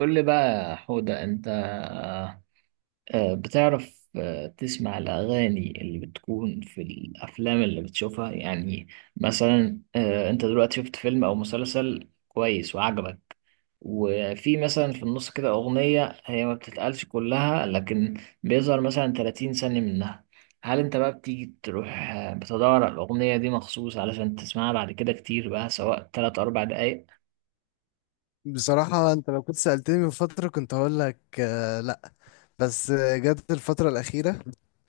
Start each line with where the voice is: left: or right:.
right: قول لي بقى يا حودة. أنت بتعرف، تسمع الأغاني اللي بتكون في الأفلام اللي بتشوفها يعني. مثلا، أنت دلوقتي شفت فيلم أو مسلسل كويس وعجبك. وفي مثلا في النص كده أغنية هي ما بتتقالش كلها، لكن بيظهر مثلا 30 ثانية منها. هل أنت بقى بتيجي تروح، بتدور على الأغنية دي مخصوص علشان تسمعها بعد كده، كتير بقى سواء 3 أربع دقايق؟
left: بصراحة انت لو كنت سألتني من فترة كنت هقول لك لا. بس جت الفترة الأخيرة.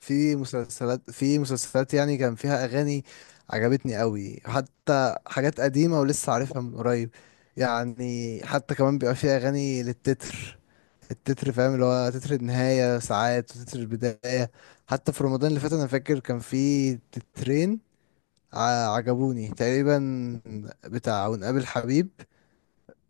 left: في مسلسلات يعني كان فيها أغاني عجبتني قوي، حتى حاجات قديمة ولسه عارفها من قريب. يعني حتى كمان بيبقى فيها أغاني للتتر. التتر فاهم، اللي هو تتر النهاية ساعات وتتر البداية. حتى في رمضان اللي فات أنا فاكر كان في تترين عجبوني تقريبا، بتاع ونقابل حبيب.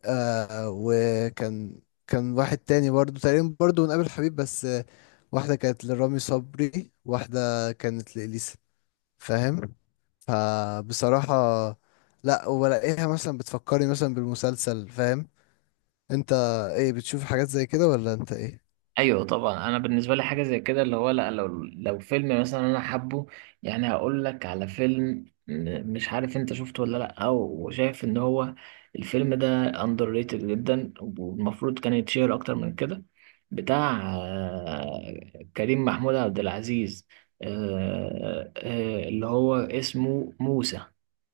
left: وكان، كان واحد تاني برضو، تقريبا برضو من قبل حبيب بس. واحدة كانت لرامي صبري، واحدة كانت لإليسا، فاهم؟ فبصراحة لا، وبلاقيها مثلا بتفكرني مثلا بالمسلسل، فاهم انت؟ ايه، بتشوف حاجات زي كده ولا انت ايه؟
right: ايوه، طبعا، انا بالنسبه لي حاجه زي كده، اللي هو لا، لو فيلم مثلا انا حابه. يعني هقول لك على فيلم، مش عارف انت شفته ولا لا، او وشايف ان هو الفيلم ده اندر ريتد جدا، والمفروض كان يتشير اكتر من كده. بتاع كريم محمود عبد العزيز، اللي هو اسمه موسى،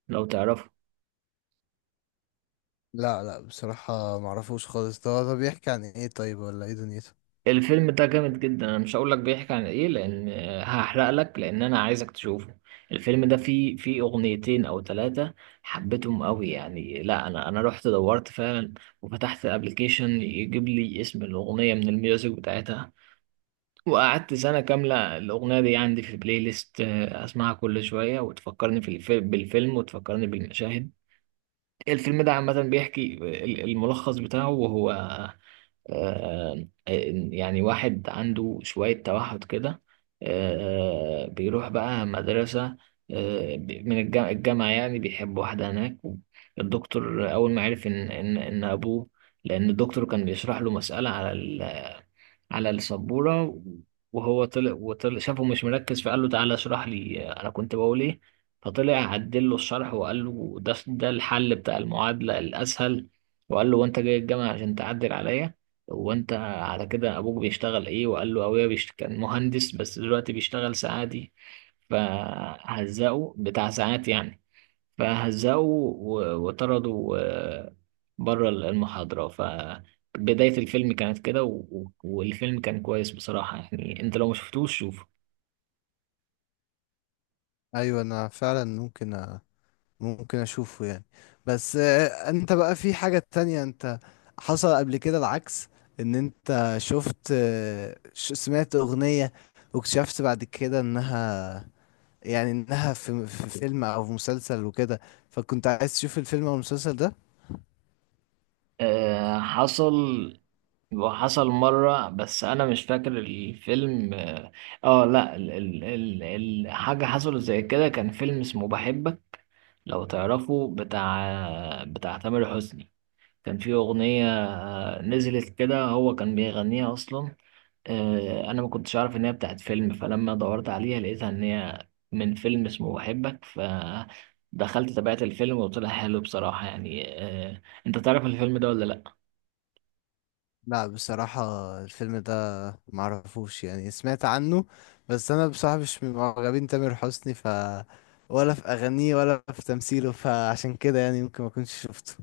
right: لو تعرفه.
left: لا لا بصراحة معرفوش خالص. ده بيحكي عن ايه طيب، ولا ايه دنيته؟
right: الفيلم ده جامد جدا، انا مش هقول لك بيحكي عن ايه لان هحرق لك، لان انا عايزك تشوفه. الفيلم ده فيه اغنيتين او ثلاثة حبيتهم قوي يعني، لا، انا رحت دورت فعلا، وفتحت الابليكيشن يجيب لي اسم الاغنية من الميوزك بتاعتها. وقعدت سنة كاملة الأغنية دي عندي في البلاي ليست، أسمعها كل شوية وتفكرني بالفيلم وتفكرني بالمشاهد. الفيلم ده عامة بيحكي الملخص بتاعه وهو آه، آه، يعني واحد عنده شوية توحد كده، بيروح بقى مدرسة، من الجامعة يعني بيحب واحدة هناك. الدكتور أول ما عرف إن أبوه، لأن الدكتور كان بيشرح له مسألة على السبورة، وهو طلع شافه مش مركز، فقال له تعالى اشرح لي انا كنت بقول ايه. فطلع عدل له الشرح، وقال له ده الحل بتاع المعادلة الاسهل، وقال له وانت جاي الجامعة عشان تعدل عليا، وانت على كده ابوك بيشتغل ايه؟ وقال له ابويا كان مهندس، بس دلوقتي بيشتغل ساعاتي. فهزقه بتاع ساعات يعني، فهزقوا وطردوا بره المحاضرة. فبداية الفيلم كانت كده، والفيلم كان كويس بصراحة يعني، انت لو مشفتوش شوفه.
left: ايوه، انا فعلا ممكن اشوفه يعني. بس انت بقى في حاجة تانية. انت حصل قبل كده العكس، ان انت شفت، سمعت اغنية، واكتشفت بعد كده انها، يعني انها في فيلم او في مسلسل وكده، فكنت عايز تشوف الفيلم او المسلسل ده.
right: حصل. وحصل مرة بس أنا مش فاكر الفيلم، اه. لا، حاجة حصلت زي كده، كان فيلم اسمه بحبك، لو تعرفه، بتاع تامر حسني. كان في أغنية، نزلت كده هو كان بيغنيها أصلا. أنا ما كنتش عارف إن هي بتاعت فيلم، فلما دورت عليها لقيتها إن هي من فيلم اسمه بحبك، فدخلت تابعت الفيلم وطلع حلو بصراحة يعني. أنت تعرف الفيلم ده ولا لأ؟
left: لا بصراحة الفيلم ده معرفوش، يعني سمعت عنه. بس انا بصراحة مش من معجبين تامر حسني، ف ولا في اغانيه ولا في تمثيله، فعشان كده يعني ممكن ما كنتش شفته.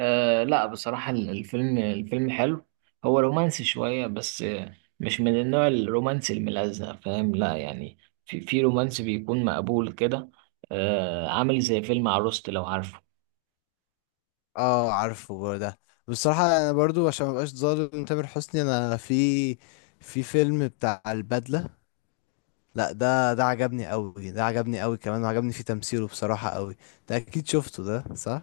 right: لا بصراحة، الفيلم حلو. هو رومانسي شوية بس مش من النوع الرومانسي الملزق، فاهم، لا يعني في رومانسي بيكون مقبول كده. عامل زي فيلم عروست، لو عارفه.
left: اه عارفه برضه ده. بصراحة انا برضو عشان مبقاش ظالم تامر حسني، انا في فيلم بتاع البدلة، لا ده عجبني قوي، ده عجبني قوي كمان، وعجبني فيه تمثيله بصراحة قوي. ده اكيد شفته ده، صح؟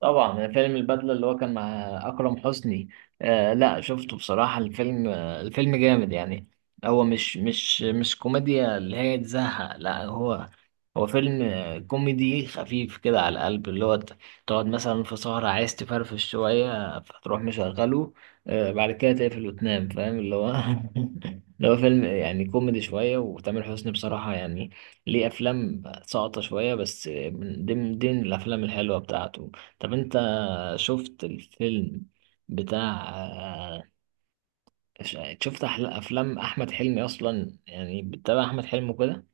right: طبعا فيلم البدلة اللي هو كان مع أكرم حسني. لا شفته بصراحة الفيلم، الفيلم جامد يعني. هو مش كوميديا اللي هي تزهق، لا هو هو فيلم كوميدي خفيف كده على القلب، اللي هو تقعد مثلا في سهرة عايز تفرفش شوية، فتروح مشغله. بعد كده تقفل وتنام، فاهم اللي هو اللي هو فيلم يعني كوميدي شوية، وتامر حسني بصراحة يعني ليه أفلام ساقطة شوية، بس من ضمن الأفلام الحلوة بتاعته. طب انت شفت الفيلم بتاع شفت افلام احمد حلمي اصلا؟ يعني بتتابع احمد حلمي كده.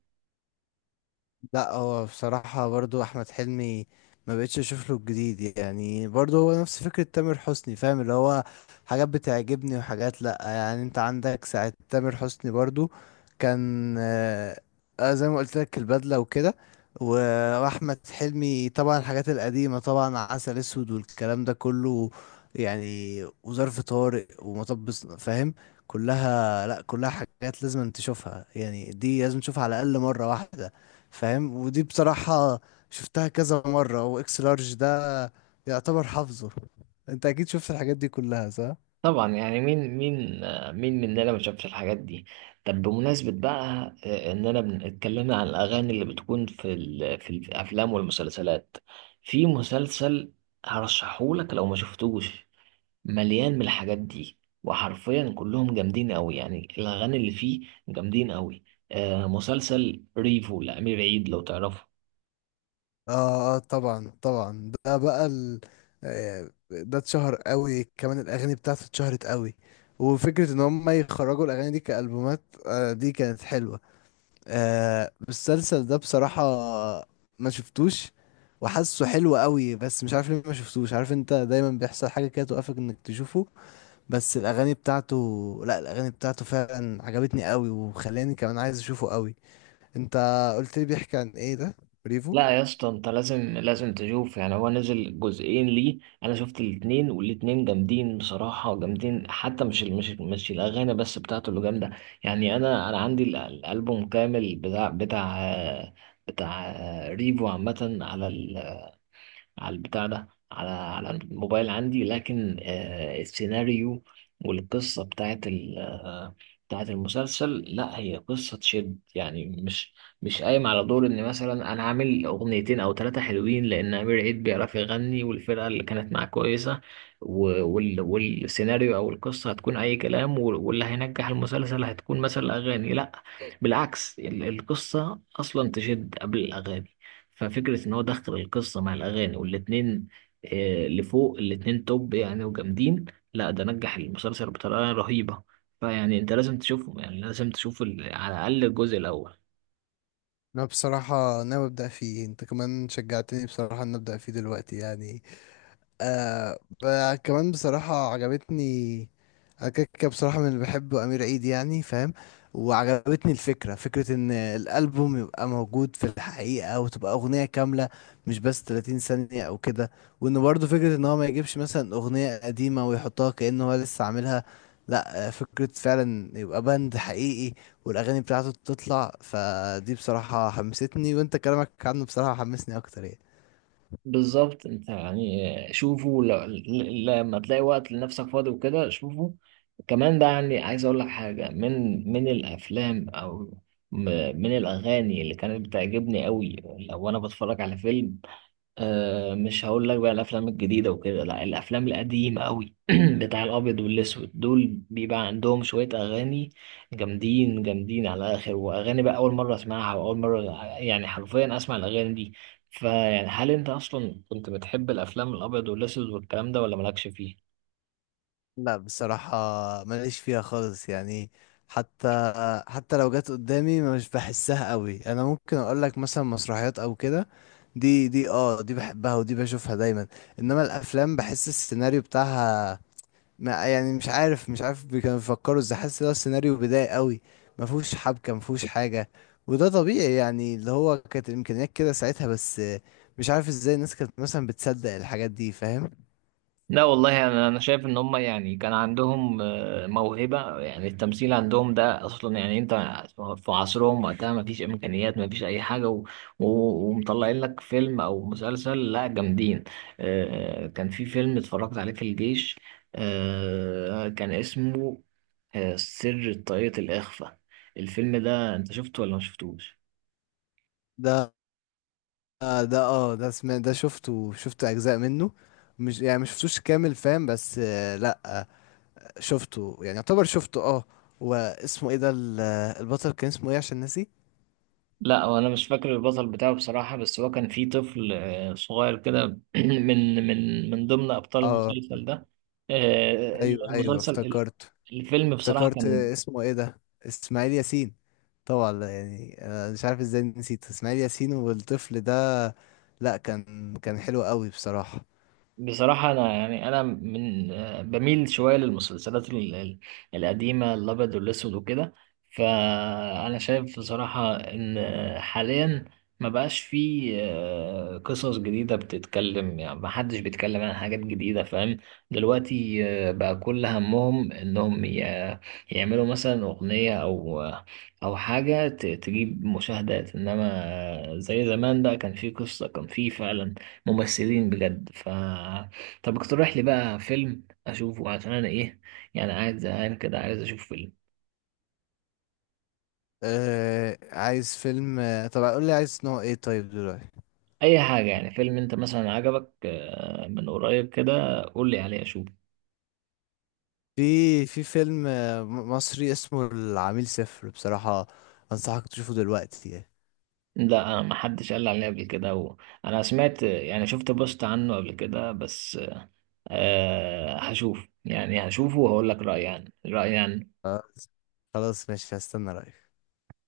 left: لا هو بصراحة برضو أحمد حلمي ما بقتش أشوف له الجديد يعني، برضو هو نفس فكرة تامر حسني، فاهم اللي هو؟ حاجات بتعجبني وحاجات لأ، يعني أنت عندك ساعة تامر حسني برضو. كان زي ما قلت لك البدلة وكده. وأحمد حلمي طبعا، الحاجات القديمة طبعا، عسل أسود والكلام ده كله، يعني وظرف طارق ومطب فاهم. كلها لأ، كلها حاجات لازم تشوفها يعني، دي لازم تشوفها على الأقل مرة واحدة فاهم. ودي بصراحة شفتها كذا مرة، واكس لارج ده يعتبر حافظه. انت اكيد شفت الحاجات دي كلها، صح؟
right: طبعا يعني، مين مننا ما شافش الحاجات دي. طب بمناسبة بقى اننا اتكلمنا عن الاغاني اللي بتكون في الافلام والمسلسلات، في مسلسل هرشحهولك لو ما شفتوش، مليان من الحاجات دي، وحرفيا كلهم جامدين قوي يعني، الاغاني اللي فيه جامدين قوي. مسلسل ريفو لأمير عيد، لو تعرفه.
left: اه اه طبعا طبعا ده بقى ده اتشهر قوي كمان، الاغاني بتاعته اتشهرت قوي. وفكرة ان هم يخرجوا الاغاني دي كألبومات، دي كانت حلوة. المسلسل ده بصراحة ما شفتوش، وحاسه حلو قوي بس مش عارف ليه ما شفتوش. عارف انت دايما بيحصل حاجة كده توقفك انك تشوفه، بس الاغاني بتاعته، لا الاغاني بتاعته فعلا عجبتني قوي وخلاني كمان عايز اشوفه قوي. انت قلت لي بيحكي عن ايه ده، بريفو؟
right: لا يا اسطى، انت لازم تشوف يعني، هو نزل جزئين ليه، انا شفت الاتنين والاتنين جامدين بصراحة جامدين، حتى مش الاغاني بس بتاعته اللي جامدة. يعني انا عندي الالبوم كامل، بتاع ريفو عامة، على البتاع ده، على الموبايل عندي، لكن السيناريو والقصة بتاعت المسلسل، لا هي قصة تشد يعني، مش قايم على دور ان مثلا انا عامل اغنيتين او ثلاثة حلوين، لان امير عيد بيعرف يغني، والفرقة اللي كانت معاه كويسة. والسيناريو او القصة هتكون اي كلام، واللي هينجح المسلسل هتكون مثلا اغاني، لا بالعكس، القصة أصلا تشد قبل الأغاني. ففكرة إن هو دخل القصة مع الأغاني، والاتنين لفوق، الاتنين توب يعني وجامدين، لا ده نجح المسلسل بطريقة رهيبة. فيعني أنت لازم تشوفه يعني، لازم تشوف على الأقل الجزء الأول.
left: انا بصراحة ناوي ابدا فيه، انت كمان شجعتني بصراحة ان ابدا فيه دلوقتي يعني. كمان بصراحة عجبتني. أنا كده كده بصراحة من اللي بحبه أمير عيد يعني فاهم. وعجبتني الفكرة، فكرة إن الألبوم يبقى موجود في الحقيقة، وتبقى أغنية كاملة، مش بس 30 ثانية أو كده. وإن برضه فكرة إن هو ما يجيبش مثلا أغنية قديمة ويحطها كأنه هو لسه عاملها، لأ، فكرة فعلا يبقى باند حقيقي والأغاني بتاعته تطلع. فدي بصراحة حمستني، وإنت كلامك عنه بصراحة حمسني أكتر يعني.
right: بالظبط انت يعني، شوفه لما تلاقي وقت لنفسك فاضي وكده شوفه. كمان بقى يعني، عايز اقول لك حاجة من الافلام او م- من الاغاني اللي كانت بتعجبني قوي. لو انا بتفرج على فيلم، مش هقول لك بقى الافلام الجديده وكده، لا الافلام القديمه قوي بتاع الابيض والاسود، دول بيبقى عندهم شويه اغاني جامدين جامدين على الاخر، واغاني بقى اول مره اسمعها، واول مره يعني حرفيا اسمع الاغاني دي. فيعني هل انت اصلا كنت بتحب الافلام الابيض والاسود والكلام ده، ولا مالكش فيه؟
left: لا بصراحة ماليش فيها خالص يعني، حتى حتى لو جت قدامي مش بحسها قوي. انا ممكن اقول لك مثلا مسرحيات او كده، دي بحبها ودي بشوفها دايما. انما الافلام بحس السيناريو بتاعها، ما يعني مش عارف، كانوا بيفكروا ازاي، حاسس ده السيناريو بدائي قوي، ما فيهوش حبكة، ما فيهوش حاجة. وده طبيعي يعني، اللي هو كانت الامكانيات كده ساعتها. بس مش عارف ازاي الناس كانت مثلا بتصدق الحاجات دي، فاهم؟
right: لا والله يعني، انا شايف ان هم يعني كان عندهم موهبه يعني، التمثيل عندهم ده اصلا يعني، انت في عصرهم وقتها ما فيش امكانيات، ما فيش اي حاجه و... ومطلعين لك فيلم او مسلسل، لا جامدين. كان في فيلم اتفرجت عليه في الجيش، كان اسمه سر طاقية الاخفاء. الفيلم ده انت شفته ولا ما شفتوش؟
left: ده آه ده اه ده سمع ده شفته، شفت اجزاء منه، مش يعني مش شفتوش كامل فاهم. بس لا شفته، يعني يعتبر شفته اه. واسمه ايه ده، البطل كان اسمه ايه عشان ناسي.
right: لا، وانا مش فاكر البطل بتاعه بصراحة، بس هو كان فيه طفل صغير كده من ضمن ابطال
left: اه
right: المسلسل ده. آه،
left: ايوه ايوه
right: المسلسل
left: افتكرت
right: الفيلم بصراحة
left: افتكرت
right: كان
left: اسمه ايه ده، اسماعيل ياسين طبعا. لا، يعني انا مش عارف ازاي نسيت اسماعيل ياسين والطفل ده. لا، كان حلو قوي بصراحة.
right: بصراحة أنا يعني أنا من بميل شوية للمسلسلات القديمة الأبيض والأسود وكده. فأنا شايف بصراحة إن حاليا ما بقاش فيه قصص جديدة بتتكلم يعني، ما حدش بيتكلم عن حاجات جديدة، فاهم. دلوقتي بقى كل همهم إنهم يعملوا مثلا أغنية أو حاجة تجيب مشاهدات، إنما زي زمان بقى كان فيه قصة، كان فيه فعلا ممثلين بجد طب اقترح لي بقى فيلم اشوفه، عشان انا ايه يعني قاعد زهقان كده، عايز اشوف فيلم.
left: عايز فيلم، طب قول لي عايز نوع ايه طيب دلوقتي.
right: اي حاجه يعني، فيلم انت مثلا عجبك من قريب كده، قول لي عليه اشوفه.
left: في فيلم مصري اسمه العميل صفر. بصراحة أنصحك تشوفه دلوقتي يعني.
right: لا انا ما حدش قال لي عليه قبل كده انا سمعت يعني، شفت بوست عنه قبل كده بس. هشوف يعني، هشوفه وهقول لك رايي يعني رايي يعني.
left: آه، خلاص ماشي، هستنى رأيك.